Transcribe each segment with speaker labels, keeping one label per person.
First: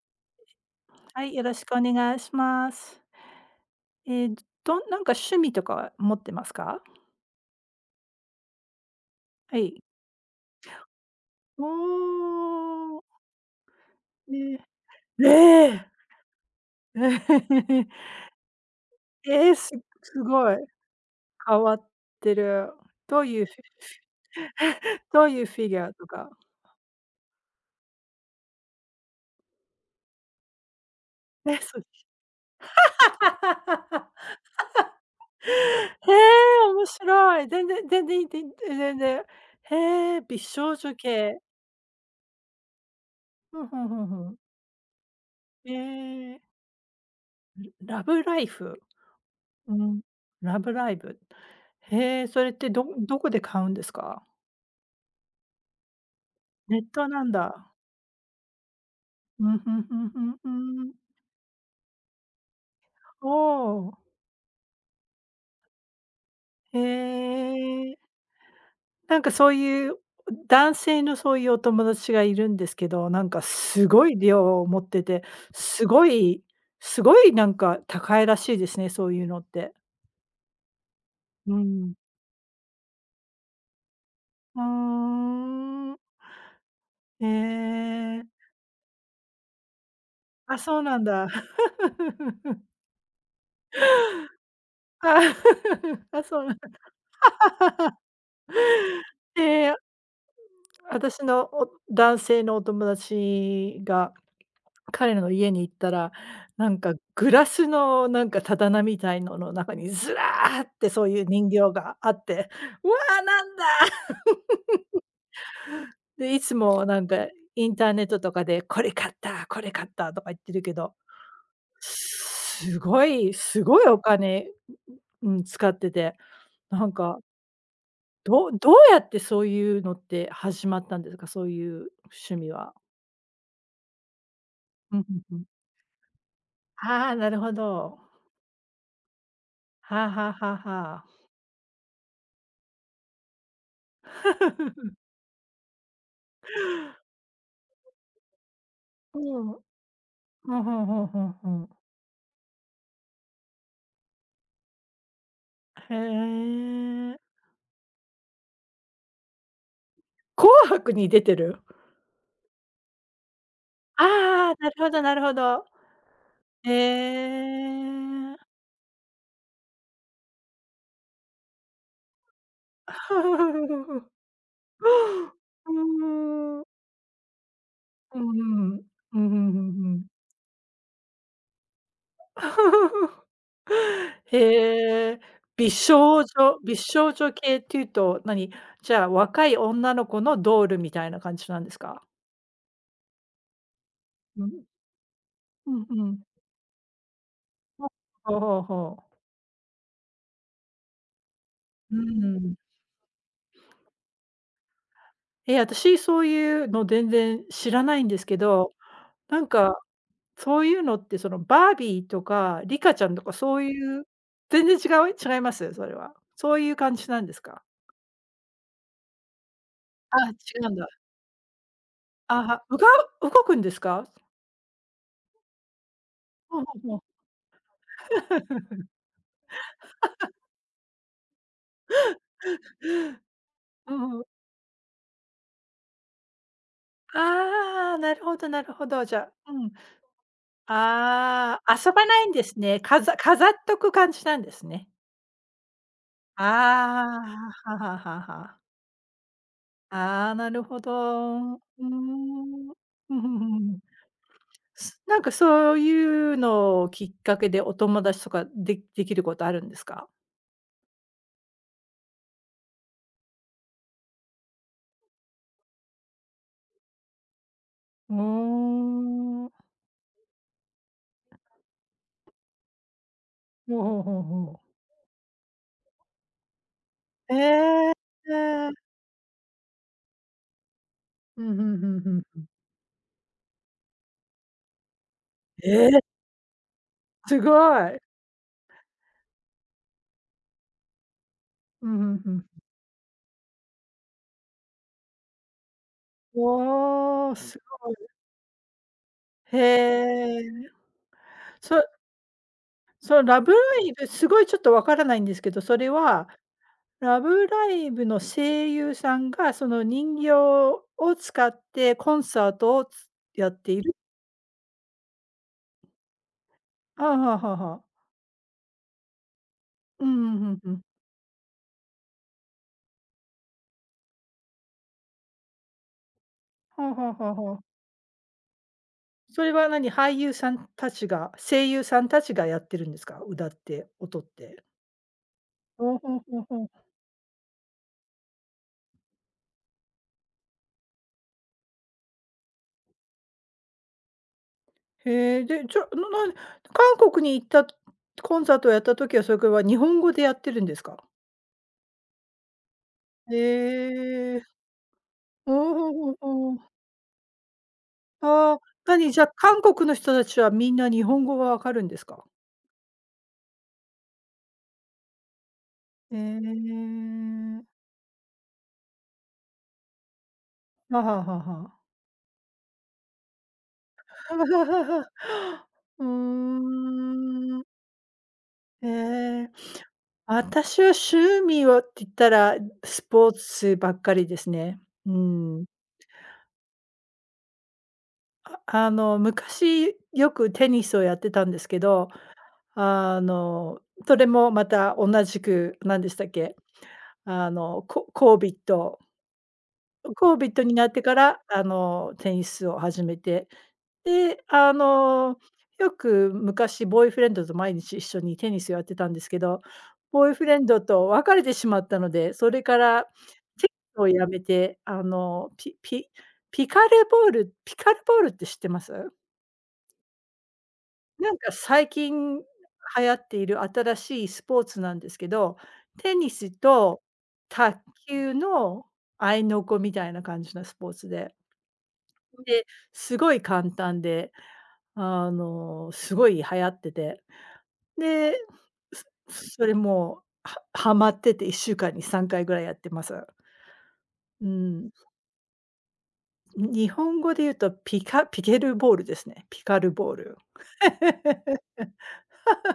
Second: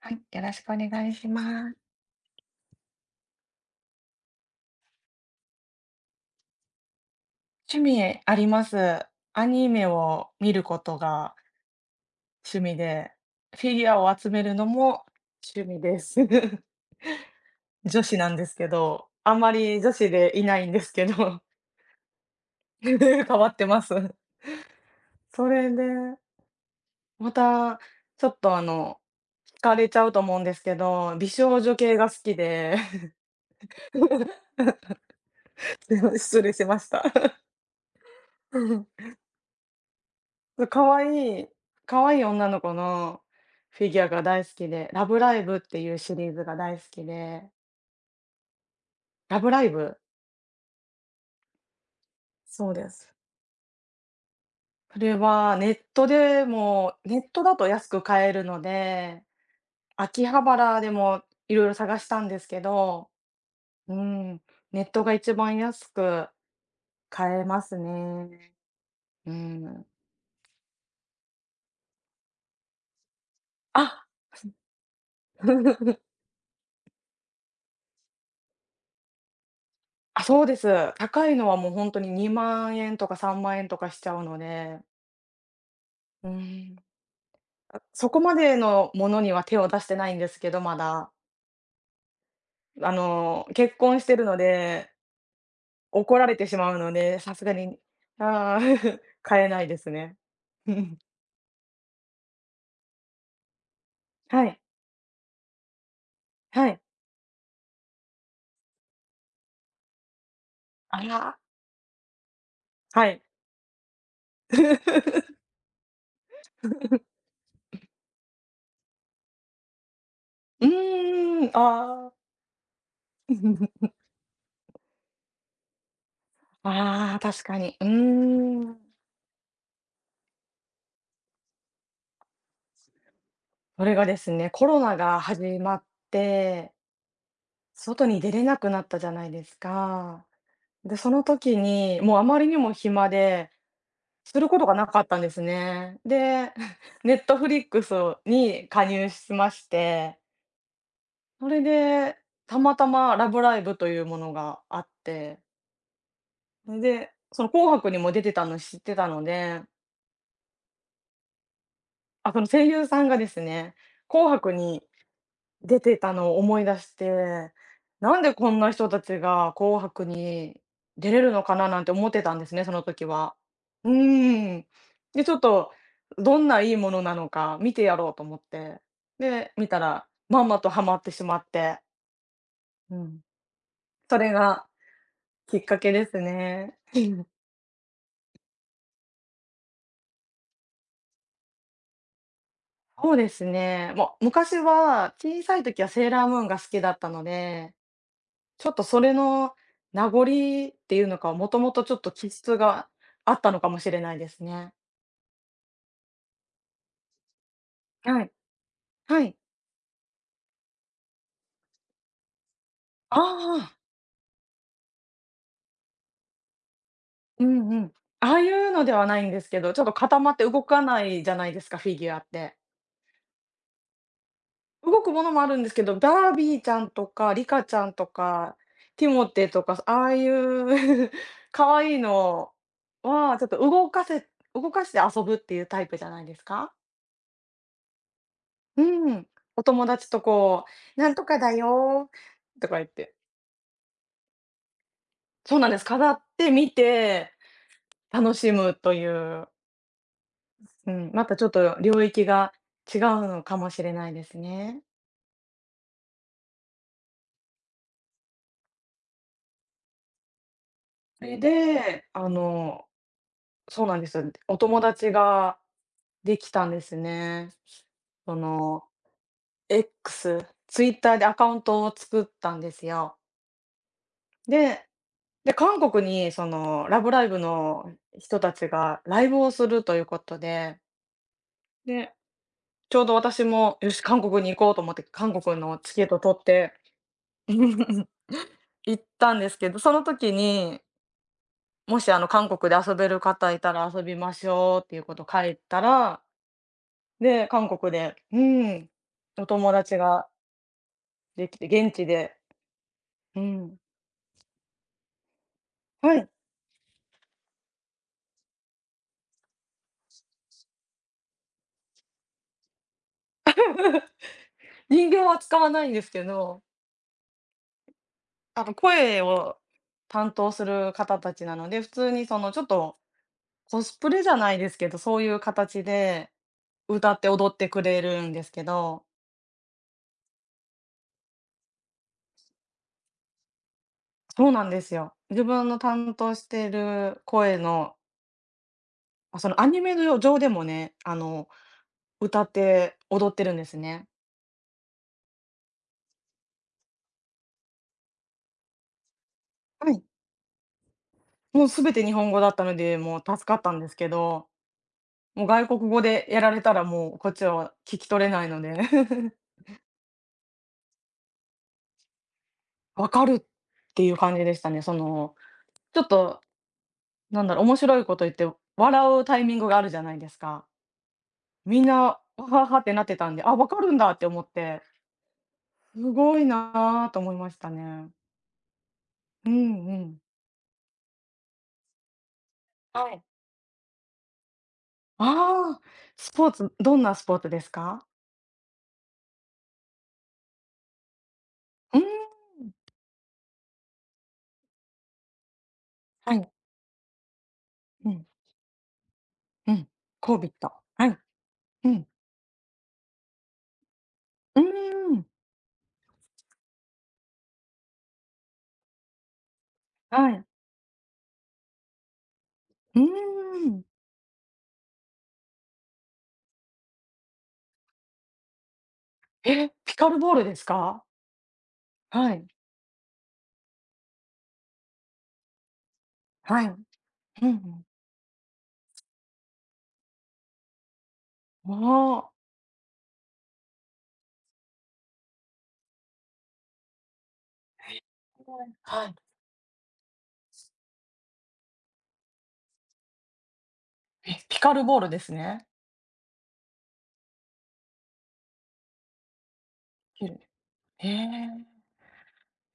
Speaker 1: はい、よろしくお願い
Speaker 2: は
Speaker 1: し
Speaker 2: い、よろし
Speaker 1: ま
Speaker 2: く
Speaker 1: す。
Speaker 2: お願いします。ええ、どんなんか趣味とかは持ってますか？
Speaker 1: 趣味あります。ア
Speaker 2: は
Speaker 1: ニ
Speaker 2: い。
Speaker 1: メを見ることが
Speaker 2: お
Speaker 1: 趣味
Speaker 2: お、
Speaker 1: で、フィギュアを集める
Speaker 2: ね。
Speaker 1: のも
Speaker 2: え
Speaker 1: 趣味
Speaker 2: え
Speaker 1: です。
Speaker 2: ー！
Speaker 1: 女子 なんですけど、あん
Speaker 2: え
Speaker 1: ま
Speaker 2: え、す
Speaker 1: り女子
Speaker 2: す
Speaker 1: でい
Speaker 2: ごい、
Speaker 1: ないんですけど、
Speaker 2: 変わってる。ど
Speaker 1: 変
Speaker 2: ういう
Speaker 1: わ
Speaker 2: フィ
Speaker 1: ってます。
Speaker 2: どういう
Speaker 1: そ
Speaker 2: フィ
Speaker 1: れ
Speaker 2: ギ
Speaker 1: で、
Speaker 2: ュアとか。
Speaker 1: またちょっと惹かれちゃうと思うんですけど、美
Speaker 2: え、
Speaker 1: 少女
Speaker 2: そう。
Speaker 1: 系が好きで、
Speaker 2: へ
Speaker 1: 失礼し
Speaker 2: え、
Speaker 1: ま
Speaker 2: 面
Speaker 1: した。
Speaker 2: 白い。全然全然全然。全然へえ、美
Speaker 1: か
Speaker 2: 少女
Speaker 1: 可
Speaker 2: 系。
Speaker 1: 愛いかわいい女の子の
Speaker 2: ふんふ
Speaker 1: フ
Speaker 2: ん
Speaker 1: ィ
Speaker 2: ふ
Speaker 1: ギュ
Speaker 2: ん
Speaker 1: ア
Speaker 2: ふ
Speaker 1: が
Speaker 2: ん。
Speaker 1: 大好きで、ラブライブっ
Speaker 2: え
Speaker 1: ていうシリー
Speaker 2: え、
Speaker 1: ズが大好きで、
Speaker 2: ラブライフ？
Speaker 1: ラブライ
Speaker 2: う
Speaker 1: ブ。
Speaker 2: ん。ラブライブ。へえ、それって
Speaker 1: そう
Speaker 2: ど
Speaker 1: です。
Speaker 2: どこで買うんですか？
Speaker 1: それはネットで
Speaker 2: ネッ
Speaker 1: も、
Speaker 2: ト
Speaker 1: ネ
Speaker 2: なん
Speaker 1: ットだと
Speaker 2: だ。
Speaker 1: 安く買えるので、
Speaker 2: うん、ふんふんふ
Speaker 1: 秋
Speaker 2: ん
Speaker 1: 葉
Speaker 2: ふ
Speaker 1: 原で
Speaker 2: ん。
Speaker 1: もいろいろ探したんですけど、
Speaker 2: おお、
Speaker 1: うん、ネットが一番安く
Speaker 2: へ
Speaker 1: 買えます
Speaker 2: え。
Speaker 1: ね。
Speaker 2: なんか
Speaker 1: う
Speaker 2: そう
Speaker 1: ん。
Speaker 2: いう男性のそういうお友達がいるんですけど、なんかす
Speaker 1: あ、
Speaker 2: ごい量を持ってて、すご いすごいなんか高いらしいですね、そういうのって。
Speaker 1: あ、そうです。高いの
Speaker 2: う
Speaker 1: はもう本
Speaker 2: ん。
Speaker 1: 当に2万円とか3万円とかしちゃうの
Speaker 2: ふー
Speaker 1: で、
Speaker 2: ん。
Speaker 1: うん。
Speaker 2: へ
Speaker 1: あ、そこ
Speaker 2: え。
Speaker 1: までのものには手を出してないんですけ
Speaker 2: あ、
Speaker 1: ど、ま
Speaker 2: そうなん
Speaker 1: だ。
Speaker 2: だ。
Speaker 1: 結婚してるので、
Speaker 2: あ
Speaker 1: 怒
Speaker 2: あ、
Speaker 1: られ
Speaker 2: そう
Speaker 1: て
Speaker 2: な
Speaker 1: し
Speaker 2: ん
Speaker 1: まうので、さすがに、ああ、
Speaker 2: へ
Speaker 1: 買えない
Speaker 2: え。
Speaker 1: ですね。うん
Speaker 2: 私の男性のお友達が、
Speaker 1: はい、
Speaker 2: 彼の家に行ったら、
Speaker 1: は
Speaker 2: なん
Speaker 1: い。
Speaker 2: かグラスのなんか棚みたいのの中にずらーって
Speaker 1: あ
Speaker 2: そういう
Speaker 1: ら、
Speaker 2: 人形があって、「うわ
Speaker 1: はい。
Speaker 2: ー、なんだ！」で、いつもなんかインターネットとかで「これ買った、これ買った」とか言ってる
Speaker 1: う
Speaker 2: けど、
Speaker 1: ーん、ああ。
Speaker 2: すごいすごい お金、うん、使ってて、なん
Speaker 1: あ
Speaker 2: か、
Speaker 1: あ、確かに。う
Speaker 2: どう
Speaker 1: ー
Speaker 2: どう
Speaker 1: ん。
Speaker 2: やってそういうのって始まったんですか？そういう趣味は。
Speaker 1: それがですね、コロ
Speaker 2: う
Speaker 1: ナ
Speaker 2: ん、う
Speaker 1: が
Speaker 2: んうん。
Speaker 1: 始まって、
Speaker 2: ああ、なるほど。
Speaker 1: 外に出れなくなったじゃないです
Speaker 2: はあ
Speaker 1: か。
Speaker 2: はあはあは
Speaker 1: で、
Speaker 2: あ。
Speaker 1: その時に、もうあまりにも暇で、することがな かったんですね。で、ネットフリックスに加入
Speaker 2: う
Speaker 1: し
Speaker 2: ん。
Speaker 1: ま
Speaker 2: う
Speaker 1: して、
Speaker 2: んふんふんふんふ
Speaker 1: それ
Speaker 2: ん。
Speaker 1: で、たまたまラブライブというものがあって、
Speaker 2: へ
Speaker 1: で、
Speaker 2: え。
Speaker 1: その紅白にも出てたの知ってたので、
Speaker 2: 紅白に出てる？
Speaker 1: あ、その声優さんがですね、紅白
Speaker 2: ああ、なる
Speaker 1: に
Speaker 2: ほどなるほど。
Speaker 1: 出てたのを思い
Speaker 2: へ
Speaker 1: 出して、なんで
Speaker 2: え。
Speaker 1: こんな人たちが紅白に出れるのかななんて思ってたんですね、その時は。う ーん。で、ちょっ
Speaker 2: う
Speaker 1: とどんな
Speaker 2: ーん。
Speaker 1: いいものなのか見てやろう
Speaker 2: う
Speaker 1: と
Speaker 2: んう
Speaker 1: 思って、
Speaker 2: んうん。うんうんう
Speaker 1: で、見た
Speaker 2: んうん。
Speaker 1: らまんまとハマってしまって、う ん。それが
Speaker 2: へえ。
Speaker 1: きっ
Speaker 2: 美
Speaker 1: かけです
Speaker 2: 少女
Speaker 1: ね。
Speaker 2: 美少女系っていうと、何、じゃあ、若い女の子のドールみたいな感じなんですか？
Speaker 1: そうですね。もう
Speaker 2: う
Speaker 1: 昔
Speaker 2: ん。
Speaker 1: は小さい
Speaker 2: う
Speaker 1: 時
Speaker 2: ん
Speaker 1: は
Speaker 2: う
Speaker 1: セー
Speaker 2: ん。
Speaker 1: ラームーンが好きだったので、
Speaker 2: ほうほう
Speaker 1: ちょっと
Speaker 2: ほ
Speaker 1: それ
Speaker 2: う。
Speaker 1: の名残っていうのか、もともとちょ
Speaker 2: う
Speaker 1: っと気
Speaker 2: ん。
Speaker 1: 質があったのかもしれないですね。
Speaker 2: え、私そういうの全然知らないんで
Speaker 1: は
Speaker 2: す
Speaker 1: い。
Speaker 2: けど、
Speaker 1: はい。
Speaker 2: なんか、そういうのってそのバービーとかリカちゃん
Speaker 1: あ
Speaker 2: とかそう
Speaker 1: あ。
Speaker 2: いう全然違います？それは。そういう感じなんです
Speaker 1: う
Speaker 2: か？
Speaker 1: んうん。ああいうのではないんですけど、ちょっと
Speaker 2: あ、
Speaker 1: 固まって動
Speaker 2: 違うん
Speaker 1: か
Speaker 2: だ。
Speaker 1: ないじゃないですか、フィギュアっ
Speaker 2: あ
Speaker 1: て。
Speaker 2: は、うが動くんですか？
Speaker 1: 動くものもあるんですけど、ダー
Speaker 2: ほ
Speaker 1: ビー
Speaker 2: う
Speaker 1: ち
Speaker 2: ほ
Speaker 1: ゃ
Speaker 2: う
Speaker 1: ん
Speaker 2: ほう。
Speaker 1: とか、リカちゃんとか、ティモテーとか、ああいう 可愛いのは、ちょっと動
Speaker 2: う
Speaker 1: か
Speaker 2: んうん。
Speaker 1: せ動かして遊ぶっていうタイプじゃないですか？
Speaker 2: ああ、なるほどなるほど、
Speaker 1: う
Speaker 2: じゃ
Speaker 1: ん。
Speaker 2: あ、う
Speaker 1: お
Speaker 2: ん。
Speaker 1: 友達とこう、なんとかだ
Speaker 2: ああ、遊ば
Speaker 1: よ
Speaker 2: ないんです
Speaker 1: とか
Speaker 2: ね。
Speaker 1: 言っ
Speaker 2: か
Speaker 1: て、
Speaker 2: ざ飾っとく感じなんですね。
Speaker 1: そうなんです、飾って見
Speaker 2: ああ、
Speaker 1: て
Speaker 2: はははは
Speaker 1: 楽し
Speaker 2: は。
Speaker 1: むという、
Speaker 2: ああ、なるほ
Speaker 1: う
Speaker 2: ど。
Speaker 1: ん、またちょっ
Speaker 2: う
Speaker 1: と
Speaker 2: ーん。
Speaker 1: 領域が
Speaker 2: うん
Speaker 1: 違う
Speaker 2: うん
Speaker 1: のか
Speaker 2: う
Speaker 1: も
Speaker 2: んうん。
Speaker 1: しれないですね。
Speaker 2: なんかそういうのをきっかけでお友達とかでできることあるんですか？
Speaker 1: それで、そうなんですよ。お友達ができたんですね。
Speaker 2: う
Speaker 1: そ
Speaker 2: ー
Speaker 1: の
Speaker 2: ん。
Speaker 1: X、ツイッターでアカウントを作ったんですよ。
Speaker 2: ほうほうほうほう。
Speaker 1: でで、韓国にそのラブライ
Speaker 2: え
Speaker 1: ブ
Speaker 2: え、
Speaker 1: の人たち
Speaker 2: ええ。
Speaker 1: がライブをするということで
Speaker 2: ふんふんふんふ
Speaker 1: で、
Speaker 2: ん。
Speaker 1: ちょうど私も、よし、韓国に行こうと思って、韓国の
Speaker 2: え
Speaker 1: チ
Speaker 2: え、
Speaker 1: ケット取って、
Speaker 2: すごい。
Speaker 1: 行ったんですけど、その時に、
Speaker 2: ふん
Speaker 1: も
Speaker 2: ふ
Speaker 1: し
Speaker 2: ん
Speaker 1: あの
Speaker 2: ふん。
Speaker 1: 韓国で遊べる方いたら遊びましょうっていうこと書いたら、
Speaker 2: おお、
Speaker 1: で、韓国で、うん、お
Speaker 2: へ
Speaker 1: 友達が
Speaker 2: え。
Speaker 1: できて、
Speaker 2: そ
Speaker 1: 現地で、
Speaker 2: そのラ
Speaker 1: う
Speaker 2: ブラ
Speaker 1: ん、
Speaker 2: イブ、すごいちょっとわからないんですけど、それ
Speaker 1: は
Speaker 2: は
Speaker 1: い、
Speaker 2: ラブライブの声優さんが、その人形を使ってコンサートをやっている？
Speaker 1: 人形は使わないんですけど、
Speaker 2: ああ、はあはあはあ。
Speaker 1: あの声を
Speaker 2: うん
Speaker 1: 担
Speaker 2: うん、う
Speaker 1: 当
Speaker 2: ん
Speaker 1: す
Speaker 2: うん。
Speaker 1: る方たちなので、普通にそのちょっとコスプレじゃないですけど、そういう形で
Speaker 2: はあは
Speaker 1: 歌
Speaker 2: あ
Speaker 1: って
Speaker 2: はあ
Speaker 1: 踊っ
Speaker 2: はあ。
Speaker 1: てくれるんですけど、
Speaker 2: それは何、俳優さんたちが声優さんたちがやってるんですか？歌って、踊っ
Speaker 1: そう
Speaker 2: て。
Speaker 1: なんですよ。自分の
Speaker 2: ほう
Speaker 1: 担
Speaker 2: ほう
Speaker 1: 当
Speaker 2: ほう
Speaker 1: し
Speaker 2: ほう。
Speaker 1: てる声の、あ、そのアニメの上でもね、歌って踊ってるんですね。
Speaker 2: へえ、で、じゃ、な韓国に行ったコンサートをやった時は、それは日
Speaker 1: は
Speaker 2: 本
Speaker 1: い。
Speaker 2: 語でやってるんですか？
Speaker 1: もう全て日本語だったので、もう
Speaker 2: へ
Speaker 1: 助かったんですけ
Speaker 2: え。
Speaker 1: ど、もう外
Speaker 2: ほう
Speaker 1: 国
Speaker 2: ほう
Speaker 1: 語
Speaker 2: ほう
Speaker 1: でやら
Speaker 2: ほう。
Speaker 1: れたらもうこっちは聞き取れない
Speaker 2: ああ、
Speaker 1: ので、
Speaker 2: なに、じゃあ、韓国の人たちはみんな日本語がわかるんですか？
Speaker 1: わかるっていう感じでしたね。その、ちょっと
Speaker 2: え
Speaker 1: なんだろう、面
Speaker 2: え。
Speaker 1: 白いこと言って笑うタイミングがあるじゃないですか。
Speaker 2: はははは。
Speaker 1: みんな、わははってなってたんで、あ、わかるんだって思って す
Speaker 2: うー
Speaker 1: ごいなと思いま
Speaker 2: ん。
Speaker 1: したね。
Speaker 2: え
Speaker 1: う
Speaker 2: え、
Speaker 1: んうん。
Speaker 2: 私は趣味はって言ったら、ス
Speaker 1: はい。
Speaker 2: ポーツばっかりですね。うん。
Speaker 1: ああ、スポーツ、どんなスポーツですか？
Speaker 2: あ昔よくテニスをやってたんですけ
Speaker 1: うん、
Speaker 2: ど、あの、それもまた同じく、何でしたっ
Speaker 1: はい。
Speaker 2: け、あの、コ
Speaker 1: うん、
Speaker 2: コービット
Speaker 1: うん、
Speaker 2: コ
Speaker 1: コ
Speaker 2: ー
Speaker 1: ー
Speaker 2: ビ
Speaker 1: ビ
Speaker 2: ッ
Speaker 1: ッ
Speaker 2: ト
Speaker 1: ト。
Speaker 2: になって
Speaker 1: は
Speaker 2: か
Speaker 1: い、
Speaker 2: ら、
Speaker 1: うん、
Speaker 2: テニスを始めて、で、
Speaker 1: うーん、
Speaker 2: よく昔ボーイフレンドと毎日一緒にテニスをやってたんですけど、ボ
Speaker 1: は
Speaker 2: ーイフ
Speaker 1: い、
Speaker 2: レンドと別れてしまったので、それか
Speaker 1: う
Speaker 2: らテ
Speaker 1: ー
Speaker 2: ニ
Speaker 1: ん。
Speaker 2: スをやめて、ピカルボールって知ってます？
Speaker 1: え、ピカルボールですか？
Speaker 2: なんか最
Speaker 1: は
Speaker 2: 近流
Speaker 1: い、
Speaker 2: 行っている新しいスポーツなんですけど、テニス
Speaker 1: はい、うん
Speaker 2: と
Speaker 1: う
Speaker 2: 卓
Speaker 1: ん。
Speaker 2: 球の合いの子みたいな感じのスポーツで。
Speaker 1: ああ。
Speaker 2: で、すごい簡単で、すごい流行ってて、で、
Speaker 1: はい。
Speaker 2: すそれもう、ハマってて1週間に3回ぐらいやってます。
Speaker 1: え、
Speaker 2: う
Speaker 1: ピカル
Speaker 2: ん。
Speaker 1: ボールですね。
Speaker 2: 日本語で言うとピケルボールですね。ピカルボー
Speaker 1: き
Speaker 2: ル。
Speaker 1: るへ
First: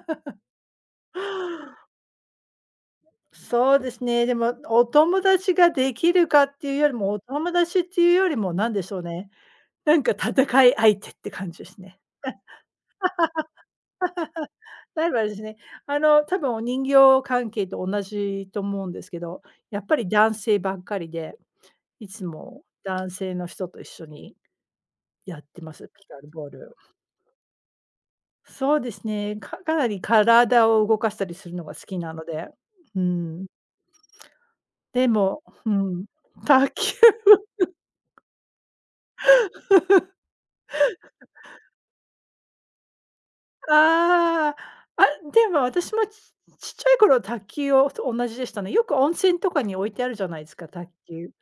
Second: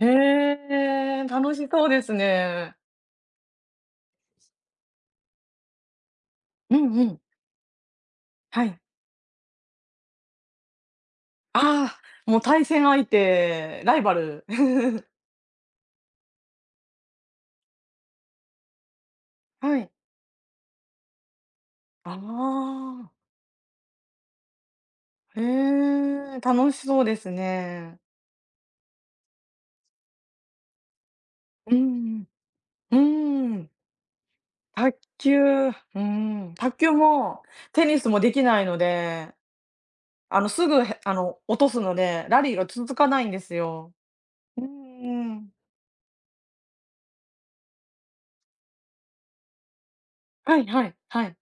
Speaker 1: え、へえ、楽しそうですね。
Speaker 2: そうですね、でもお友達ができるかってい
Speaker 1: う
Speaker 2: うより
Speaker 1: んう
Speaker 2: も、お
Speaker 1: ん、
Speaker 2: 友達っていうよりも
Speaker 1: は
Speaker 2: 何
Speaker 1: い。
Speaker 2: でしょうね、なんか戦い相手って感じですね。
Speaker 1: ああ、もう対戦相手、ライバル。
Speaker 2: 例えばですね。多分お人形関係と同じと思うんですけど、
Speaker 1: は
Speaker 2: やっ
Speaker 1: い。
Speaker 2: ぱり男性ばっかりで、い
Speaker 1: あ
Speaker 2: つも男
Speaker 1: あ、
Speaker 2: 性の人と一緒にや
Speaker 1: へ
Speaker 2: ってます、ピカル
Speaker 1: え、
Speaker 2: ボー
Speaker 1: 楽
Speaker 2: ル。
Speaker 1: しそうですね。
Speaker 2: そうですね、かなり体を動かしたりするのが
Speaker 1: う
Speaker 2: 好きなの
Speaker 1: ん、
Speaker 2: で、
Speaker 1: う
Speaker 2: うん。
Speaker 1: ん、卓
Speaker 2: でもう
Speaker 1: 球、う
Speaker 2: ん、
Speaker 1: ん、
Speaker 2: 卓
Speaker 1: 卓球
Speaker 2: 球、
Speaker 1: もテニスもできないので、すぐ、へ落とすので、ラリーが続かないんです よ。
Speaker 2: ああ、
Speaker 1: う
Speaker 2: あ、
Speaker 1: ん
Speaker 2: で
Speaker 1: ん。
Speaker 2: も私もちっちゃい頃、卓球と同じでしたね。よく温泉とかに置いてあるじゃないです
Speaker 1: はい
Speaker 2: か、卓
Speaker 1: はいは
Speaker 2: 球。
Speaker 1: い。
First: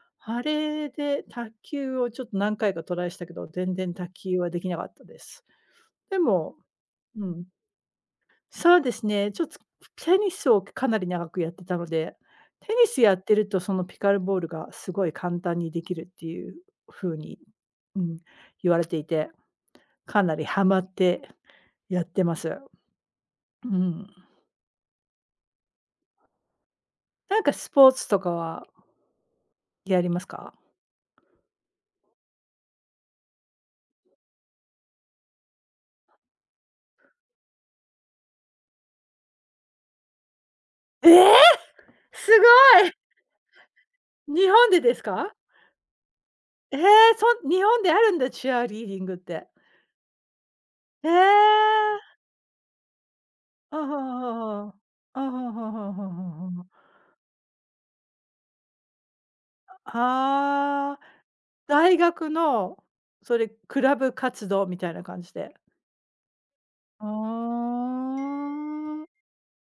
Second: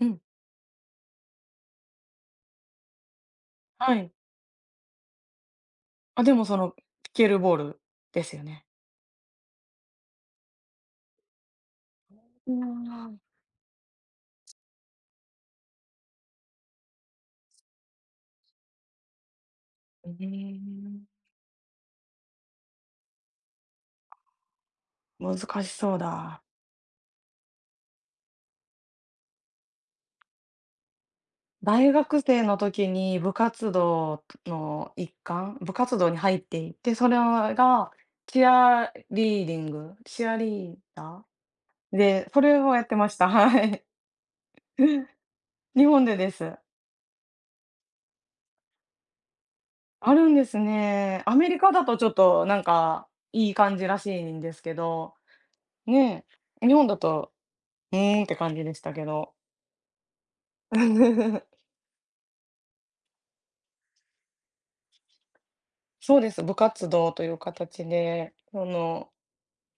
Speaker 1: うん、
Speaker 2: あれで卓球をちょっと何回かトライしたけど、全然
Speaker 1: は
Speaker 2: 卓
Speaker 1: い。
Speaker 2: 球はできなかったです。で
Speaker 1: あ、でも
Speaker 2: も、
Speaker 1: その、ピ
Speaker 2: う
Speaker 1: ケル
Speaker 2: ん、
Speaker 1: ボールですよね。
Speaker 2: そうですね、ちょっとテニスをかなり長くやってたので、
Speaker 1: うわ
Speaker 2: テニスや
Speaker 1: ー。
Speaker 2: ってるとそのピカルボールがすごい簡単にできるっていう風に、うん、言われていて、
Speaker 1: う
Speaker 2: かなり
Speaker 1: ー
Speaker 2: ハマっ
Speaker 1: ん、
Speaker 2: てやってます。うん。
Speaker 1: 難しそうだ。
Speaker 2: なんかスポーツとかはやりますか？
Speaker 1: 大学生の時に部活動の一環、部活動に入っていて、それがチアリーディング、チアリー
Speaker 2: え
Speaker 1: ダ
Speaker 2: え！
Speaker 1: ーで、
Speaker 2: す
Speaker 1: それをやっ
Speaker 2: ごい。
Speaker 1: てました。はい。
Speaker 2: 日本でですか？
Speaker 1: 日本でです。
Speaker 2: ええ、日本であるんだ、チアリーディングって。
Speaker 1: あるんです
Speaker 2: え
Speaker 1: ね。アメリカだとちょ
Speaker 2: え。
Speaker 1: っとなんかいい
Speaker 2: あ
Speaker 1: 感
Speaker 2: は
Speaker 1: じらし
Speaker 2: は
Speaker 1: いんです
Speaker 2: はは。
Speaker 1: けど、
Speaker 2: あはははは
Speaker 1: ね
Speaker 2: は
Speaker 1: え、日
Speaker 2: は。
Speaker 1: 本だと、うーんって感じでしたけど。
Speaker 2: ああ、大学の、それ、クラブ活動みたいな感じで。
Speaker 1: そうです、部活
Speaker 2: あ
Speaker 1: 動という
Speaker 2: あ。
Speaker 1: 形で、その、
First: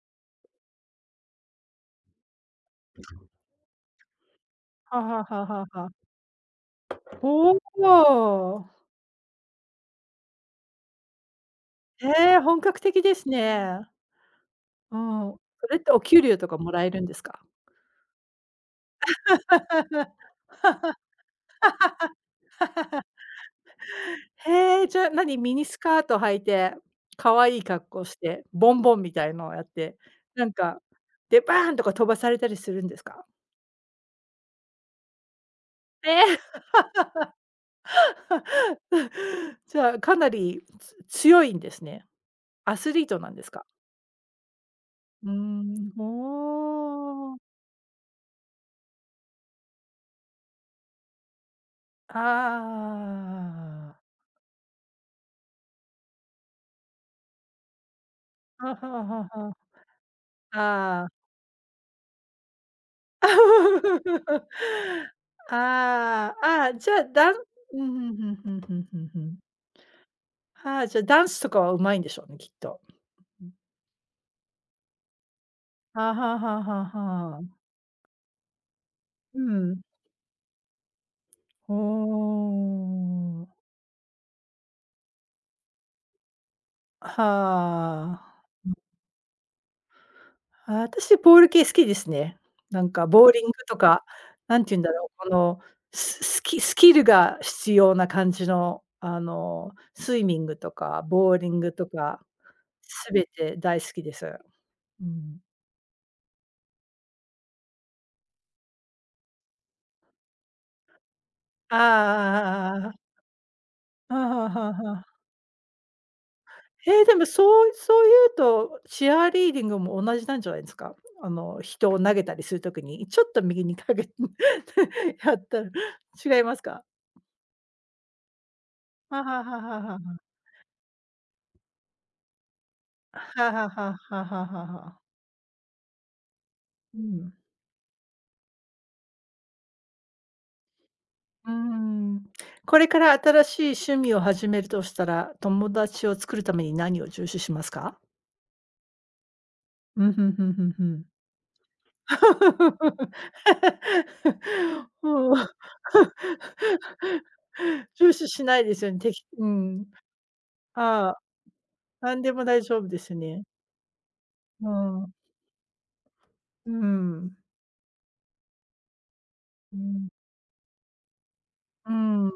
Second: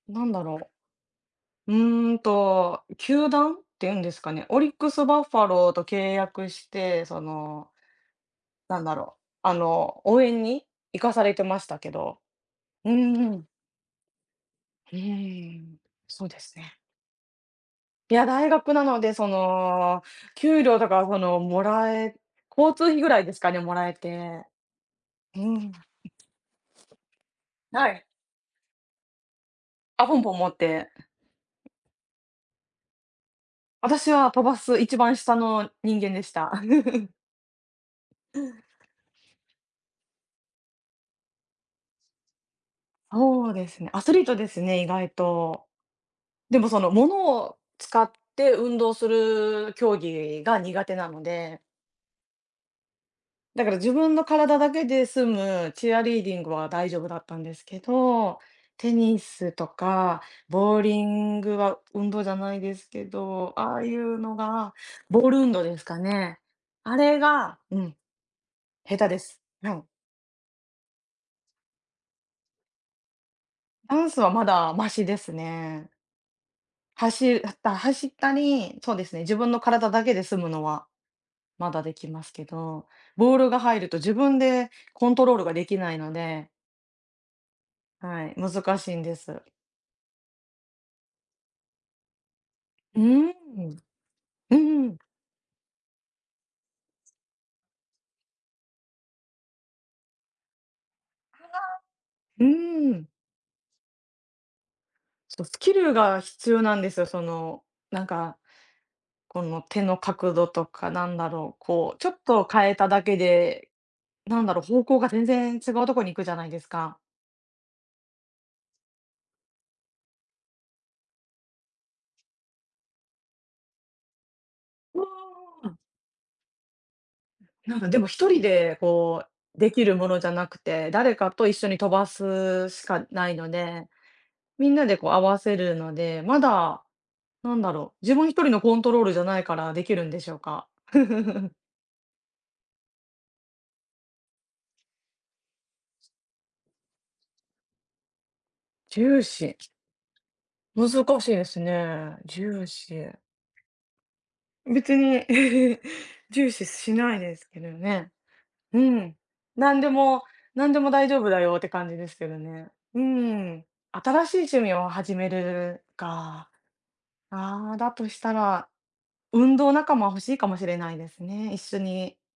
Speaker 1: なんだろう。球団っていうんですかね、オリック
Speaker 2: は
Speaker 1: スバ
Speaker 2: は
Speaker 1: フ
Speaker 2: は
Speaker 1: ァ
Speaker 2: は
Speaker 1: ローズと
Speaker 2: は。
Speaker 1: 契約して、そ
Speaker 2: ほ
Speaker 1: の、
Speaker 2: お。
Speaker 1: なんだろう、応援に行かされてましたけ
Speaker 2: へ
Speaker 1: ど、
Speaker 2: え、本格
Speaker 1: う
Speaker 2: 的です
Speaker 1: ん、
Speaker 2: ね。
Speaker 1: う
Speaker 2: うん。
Speaker 1: ー
Speaker 2: それ
Speaker 1: ん、
Speaker 2: ってお給
Speaker 1: そう
Speaker 2: 料
Speaker 1: で
Speaker 2: と
Speaker 1: す
Speaker 2: かも
Speaker 1: ね。
Speaker 2: らえるんですか？
Speaker 1: いや、大学なので、その、給料とか、その、もらえ交通費ぐらいですかね、もらえて。
Speaker 2: へえ、じゃあ、何、
Speaker 1: う
Speaker 2: ミニ
Speaker 1: ん、
Speaker 2: スカート履いて、可愛い格
Speaker 1: は
Speaker 2: 好
Speaker 1: い。
Speaker 2: して、ボンボンみたいのをやって、
Speaker 1: あ、ポンポン
Speaker 2: な
Speaker 1: 持
Speaker 2: ん
Speaker 1: っ
Speaker 2: か、
Speaker 1: て。
Speaker 2: で、バーンとか飛ばされたりするんですか？
Speaker 1: 私は飛ばす一番下の人
Speaker 2: え
Speaker 1: 間でし
Speaker 2: え。
Speaker 1: た。
Speaker 2: じゃあ、かなり強いんですね。アスリートなんで
Speaker 1: そ
Speaker 2: す
Speaker 1: う
Speaker 2: か？
Speaker 1: ですね、アスリートですね、意外
Speaker 2: うー
Speaker 1: と。
Speaker 2: ん、
Speaker 1: でもその
Speaker 2: お
Speaker 1: 物
Speaker 2: う。
Speaker 1: を使って運動する競技が苦手なので、だから自
Speaker 2: ああ
Speaker 1: 分の体だけで済むチアリーディングは大丈夫だったんですけど、
Speaker 2: あああ。
Speaker 1: テ
Speaker 2: はは
Speaker 1: ニ
Speaker 2: は
Speaker 1: スとかボー
Speaker 2: はあ。
Speaker 1: リ
Speaker 2: あ
Speaker 1: ングは運動じゃないですけど、ああいうの
Speaker 2: あ。
Speaker 1: が、ボール運動ですか
Speaker 2: あ
Speaker 1: ね。
Speaker 2: あ、あじゃ
Speaker 1: あ
Speaker 2: あ、
Speaker 1: れが、う
Speaker 2: うん、う
Speaker 1: ん、
Speaker 2: んうんうんうん
Speaker 1: 下
Speaker 2: う
Speaker 1: 手
Speaker 2: んう
Speaker 1: で
Speaker 2: ん。
Speaker 1: す。うん。
Speaker 2: はあ、じゃあ、ダンスとかは上手いんでしょうね、きっと。うん。
Speaker 1: ダンスはまだマシですね。
Speaker 2: はあはあはあはあ
Speaker 1: 走
Speaker 2: は
Speaker 1: っ
Speaker 2: あ。
Speaker 1: た走ったり、そうですね、自
Speaker 2: う
Speaker 1: 分の
Speaker 2: ん。
Speaker 1: 体だけで済むのはま
Speaker 2: お
Speaker 1: だできますけど、ボー
Speaker 2: お。
Speaker 1: ルが入ると自分でコントロールができないので、
Speaker 2: は
Speaker 1: は
Speaker 2: あ。
Speaker 1: い、難しいんです。
Speaker 2: あ私ボール系好きですね。なん
Speaker 1: う
Speaker 2: かボ
Speaker 1: ー
Speaker 2: ー
Speaker 1: ん、
Speaker 2: リングとか、
Speaker 1: う
Speaker 2: 何て言うんだ
Speaker 1: ん、
Speaker 2: ろう、この、スキルが必要な感じの、スイミングとかボーリングとか、
Speaker 1: うん。
Speaker 2: 全て大好きです。うん。
Speaker 1: そう、スキルが必要なんですよ。その、なんか、この手の角度とかなんだろう、
Speaker 2: あ
Speaker 1: こう、ちょっと変
Speaker 2: ああ
Speaker 1: え
Speaker 2: あ
Speaker 1: た
Speaker 2: あ
Speaker 1: だ
Speaker 2: あ
Speaker 1: けで、
Speaker 2: はあ
Speaker 1: な
Speaker 2: は
Speaker 1: ん
Speaker 2: あ
Speaker 1: だろう、
Speaker 2: はあ
Speaker 1: 方
Speaker 2: は
Speaker 1: 向
Speaker 2: あ。
Speaker 1: が全然違うとこに行くじゃないですか。
Speaker 2: ええ、でもそういうと、チアリーディングも同じなんじゃないですか？人を投げたりする時に、ちょっと右に
Speaker 1: うわ
Speaker 2: やった
Speaker 1: ー。
Speaker 2: ら違いますか？
Speaker 1: なんかでも一人で
Speaker 2: はあ
Speaker 1: こ
Speaker 2: はあは
Speaker 1: う、
Speaker 2: あ
Speaker 1: で
Speaker 2: は
Speaker 1: きる
Speaker 2: あは
Speaker 1: も
Speaker 2: あ。
Speaker 1: のじゃなくて、誰かと一緒に飛ばすしかない
Speaker 2: は
Speaker 1: の
Speaker 2: あはあは
Speaker 1: で、
Speaker 2: あはあはあは
Speaker 1: み
Speaker 2: あ
Speaker 1: んなで
Speaker 2: は
Speaker 1: こう合わせるので、まだ、
Speaker 2: うん。
Speaker 1: なんだろう、自分一人のコントロールじゃないからできるんでしょうか？
Speaker 2: うー ん。これから新しい趣味を始めるとしたら、友達を作るために何を重視しますか？
Speaker 1: ジューシ
Speaker 2: うん、ふんふんふんふん。
Speaker 1: ー、難しいですね。ジューシー。別に
Speaker 2: うん。
Speaker 1: 重視しないですけどね。
Speaker 2: 重視しないで
Speaker 1: う
Speaker 2: すよね、
Speaker 1: ん。
Speaker 2: う
Speaker 1: 何
Speaker 2: ん。
Speaker 1: でも何でも大
Speaker 2: ああ、
Speaker 1: 丈夫だよって感じで
Speaker 2: な
Speaker 1: す
Speaker 2: ん
Speaker 1: け
Speaker 2: で
Speaker 1: ど
Speaker 2: も大
Speaker 1: ね。
Speaker 2: 丈夫で
Speaker 1: う
Speaker 2: すね。
Speaker 1: ん。新しい趣
Speaker 2: う
Speaker 1: 味を
Speaker 2: ん。
Speaker 1: 始めるか。
Speaker 2: うん。
Speaker 1: ああ、だとしたら、運動
Speaker 2: う
Speaker 1: 仲間
Speaker 2: ん。
Speaker 1: 欲しいかもしれないですね。一緒
Speaker 2: う
Speaker 1: に
Speaker 2: ん。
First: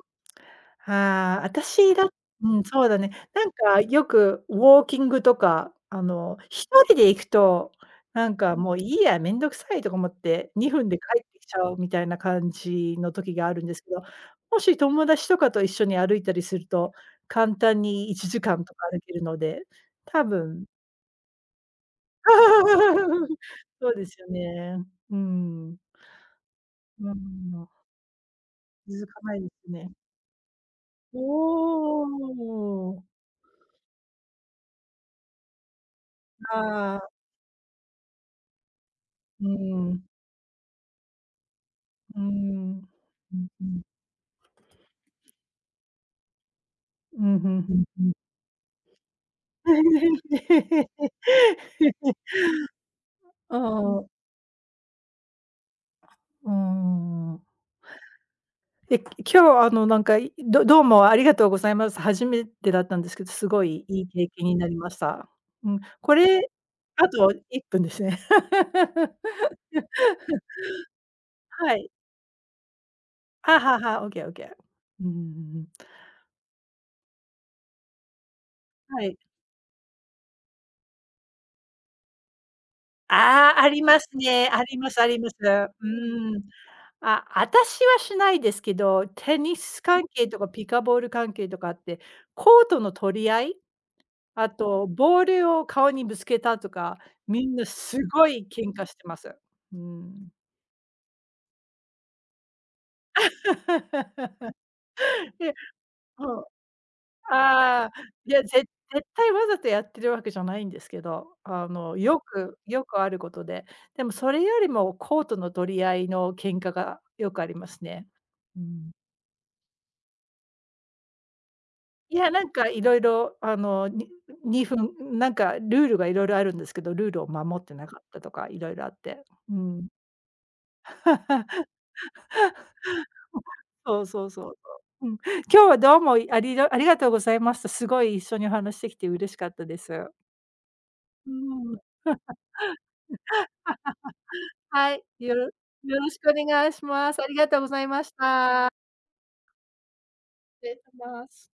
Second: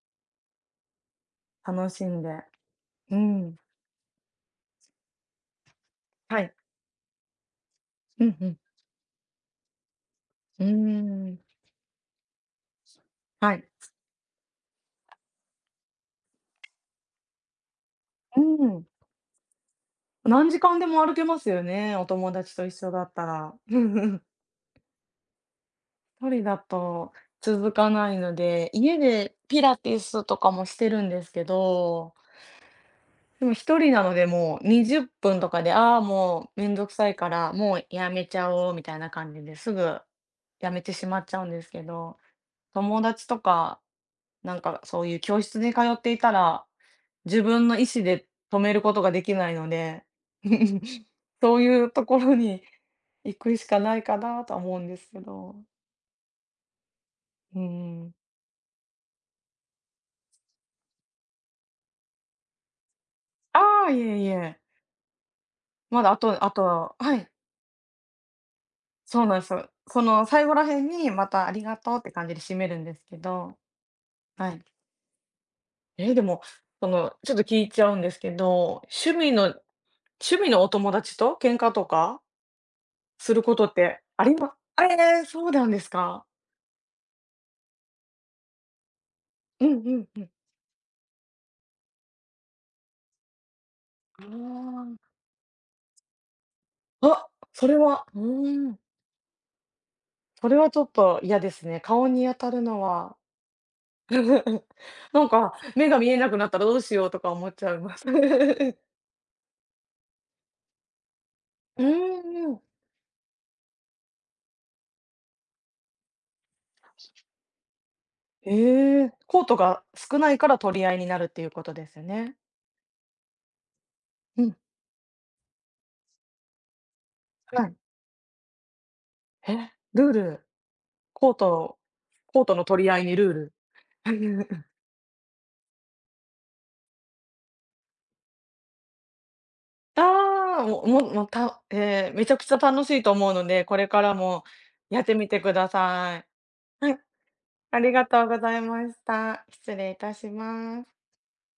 Speaker 2: ああ、
Speaker 1: 楽しんで。
Speaker 2: うん、そうだね。
Speaker 1: う
Speaker 2: なん
Speaker 1: ん。
Speaker 2: かよくウォーキングとか、
Speaker 1: はい。
Speaker 2: 1人で行くと、
Speaker 1: う
Speaker 2: なん
Speaker 1: んう
Speaker 2: か
Speaker 1: ん。
Speaker 2: もういいや、めんどくさいとか思って、
Speaker 1: うー
Speaker 2: 2分で帰っ
Speaker 1: ん、
Speaker 2: てきちゃうみたいな感じの時があ
Speaker 1: は
Speaker 2: るん
Speaker 1: い。
Speaker 2: ですけど、もし友達とかと一緒に歩いたりすると、簡単に1
Speaker 1: う
Speaker 2: 時間と
Speaker 1: ん。
Speaker 2: か歩けるので、多
Speaker 1: 何時
Speaker 2: 分
Speaker 1: 間でも歩けますよね、お友達と一緒だった ら。う
Speaker 2: そう
Speaker 1: ん
Speaker 2: で
Speaker 1: う
Speaker 2: す
Speaker 1: ん。
Speaker 2: よね。うん。
Speaker 1: 一人だ
Speaker 2: う
Speaker 1: と
Speaker 2: ん、
Speaker 1: 続かないので、家
Speaker 2: 続か
Speaker 1: で
Speaker 2: ないで
Speaker 1: ピ
Speaker 2: す
Speaker 1: ラ
Speaker 2: ね。
Speaker 1: ティスとかもしてるん
Speaker 2: お
Speaker 1: ですけど、
Speaker 2: お。
Speaker 1: でも一人なのでもう20分とかで、ああ、もうめんどく
Speaker 2: あ
Speaker 1: さ
Speaker 2: あ。
Speaker 1: いから、もうやめちゃおうみたいな感じ
Speaker 2: う
Speaker 1: ですぐ
Speaker 2: ん、
Speaker 1: やめてしまっちゃうんですけ
Speaker 2: う
Speaker 1: ど、
Speaker 2: ーん。
Speaker 1: 友達
Speaker 2: う
Speaker 1: と
Speaker 2: んう
Speaker 1: か
Speaker 2: ん。
Speaker 1: なんかそういう教室に通っていたら、
Speaker 2: うん、
Speaker 1: 自
Speaker 2: ふん
Speaker 1: 分
Speaker 2: ふ
Speaker 1: の
Speaker 2: ん
Speaker 1: 意
Speaker 2: ふ
Speaker 1: 思
Speaker 2: ん。
Speaker 1: で止めることができないので、そういうところに行
Speaker 2: あ
Speaker 1: くしかな
Speaker 2: あ、
Speaker 1: い
Speaker 2: う
Speaker 1: かなとは思うんですけど。
Speaker 2: ん。
Speaker 1: うーん。
Speaker 2: え、今日なんか、どうもありがとうございます。初めてだったんですけど、すごい
Speaker 1: ああ、
Speaker 2: い
Speaker 1: い
Speaker 2: い
Speaker 1: えい
Speaker 2: 経験に
Speaker 1: え。
Speaker 2: なりました。うん、
Speaker 1: まだ
Speaker 2: こ
Speaker 1: あと
Speaker 2: れ、
Speaker 1: あと
Speaker 2: あ
Speaker 1: は
Speaker 2: と
Speaker 1: い、
Speaker 2: 1分ですね。
Speaker 1: そうなんですよ。その最後ら辺にまたあり
Speaker 2: は
Speaker 1: が
Speaker 2: い。
Speaker 1: とうって感じで締めるんですけど、
Speaker 2: あ、はは、オッケーオッケー。
Speaker 1: はい。
Speaker 2: うんうんうん。
Speaker 1: え、でも、その、ちょっと聞いちゃうんですけど、
Speaker 2: は
Speaker 1: 趣
Speaker 2: い。
Speaker 1: 味の趣味のお友達と喧嘩とかする
Speaker 2: あ
Speaker 1: こ
Speaker 2: あ、
Speaker 1: と
Speaker 2: あ
Speaker 1: っ
Speaker 2: りま
Speaker 1: て
Speaker 2: す
Speaker 1: あり
Speaker 2: ね。
Speaker 1: ま
Speaker 2: あり
Speaker 1: あ、
Speaker 2: ますあり
Speaker 1: ええ、
Speaker 2: ます。う
Speaker 1: そうなんですか。
Speaker 2: ーん。あ、私はしないですけど、テニ
Speaker 1: うん
Speaker 2: ス
Speaker 1: う
Speaker 2: 関
Speaker 1: ん
Speaker 2: 係
Speaker 1: う
Speaker 2: とかピカボール関係とかあって、コートの取り合い、あと
Speaker 1: ん。
Speaker 2: ボールを顔にぶつけたとか、
Speaker 1: ああ。
Speaker 2: み
Speaker 1: あ、
Speaker 2: んな
Speaker 1: それ
Speaker 2: す
Speaker 1: はう
Speaker 2: ごい
Speaker 1: ー
Speaker 2: 喧
Speaker 1: ん、
Speaker 2: 嘩してます。うん。
Speaker 1: それはちょっと嫌ですね。顔に当たるのは。なん
Speaker 2: で、
Speaker 1: か、目が見えなく
Speaker 2: もう、
Speaker 1: なったらどうしようとか思っちゃい
Speaker 2: ああ、
Speaker 1: ます。
Speaker 2: いや、絶対わざとやってるわけじゃないんですけど、
Speaker 1: う
Speaker 2: よ
Speaker 1: んう
Speaker 2: く
Speaker 1: ん。
Speaker 2: よくあることで、でもそれよりもコートの取り合いの喧嘩がよくありますね。うん。
Speaker 1: ええ、コートが少ないから取り合いになるっていうことですよ
Speaker 2: いや、
Speaker 1: ね。
Speaker 2: なんかいろいろ、
Speaker 1: うん、
Speaker 2: 2分、なんかルールがいろいろあるんですけど、ルールを守
Speaker 1: は
Speaker 2: って
Speaker 1: い。
Speaker 2: なかったとか、いろいろあって。
Speaker 1: え、
Speaker 2: うん。
Speaker 1: ルール、コー トコートの取り合いにル
Speaker 2: そうそう
Speaker 1: ー
Speaker 2: そう
Speaker 1: ル。
Speaker 2: そう。うん。今日はどうも、いありどありがとうございました。すごい一緒にお話しできて嬉しかったです。う
Speaker 1: ああ、もももた
Speaker 2: ん。
Speaker 1: ええ、めち ゃくちゃ楽しいと思うので、これからも
Speaker 2: は
Speaker 1: や
Speaker 2: い、
Speaker 1: ってみ
Speaker 2: よ
Speaker 1: て
Speaker 2: ろよ
Speaker 1: くだ
Speaker 2: ろ
Speaker 1: さ
Speaker 2: し
Speaker 1: い。
Speaker 2: くお願いし
Speaker 1: はい、
Speaker 2: ます。ありがとうご
Speaker 1: あ
Speaker 2: ざい
Speaker 1: り
Speaker 2: ま
Speaker 1: が
Speaker 2: し
Speaker 1: とうござい
Speaker 2: た。
Speaker 1: ました。失礼いたし
Speaker 2: 失礼
Speaker 1: ます。
Speaker 2: します。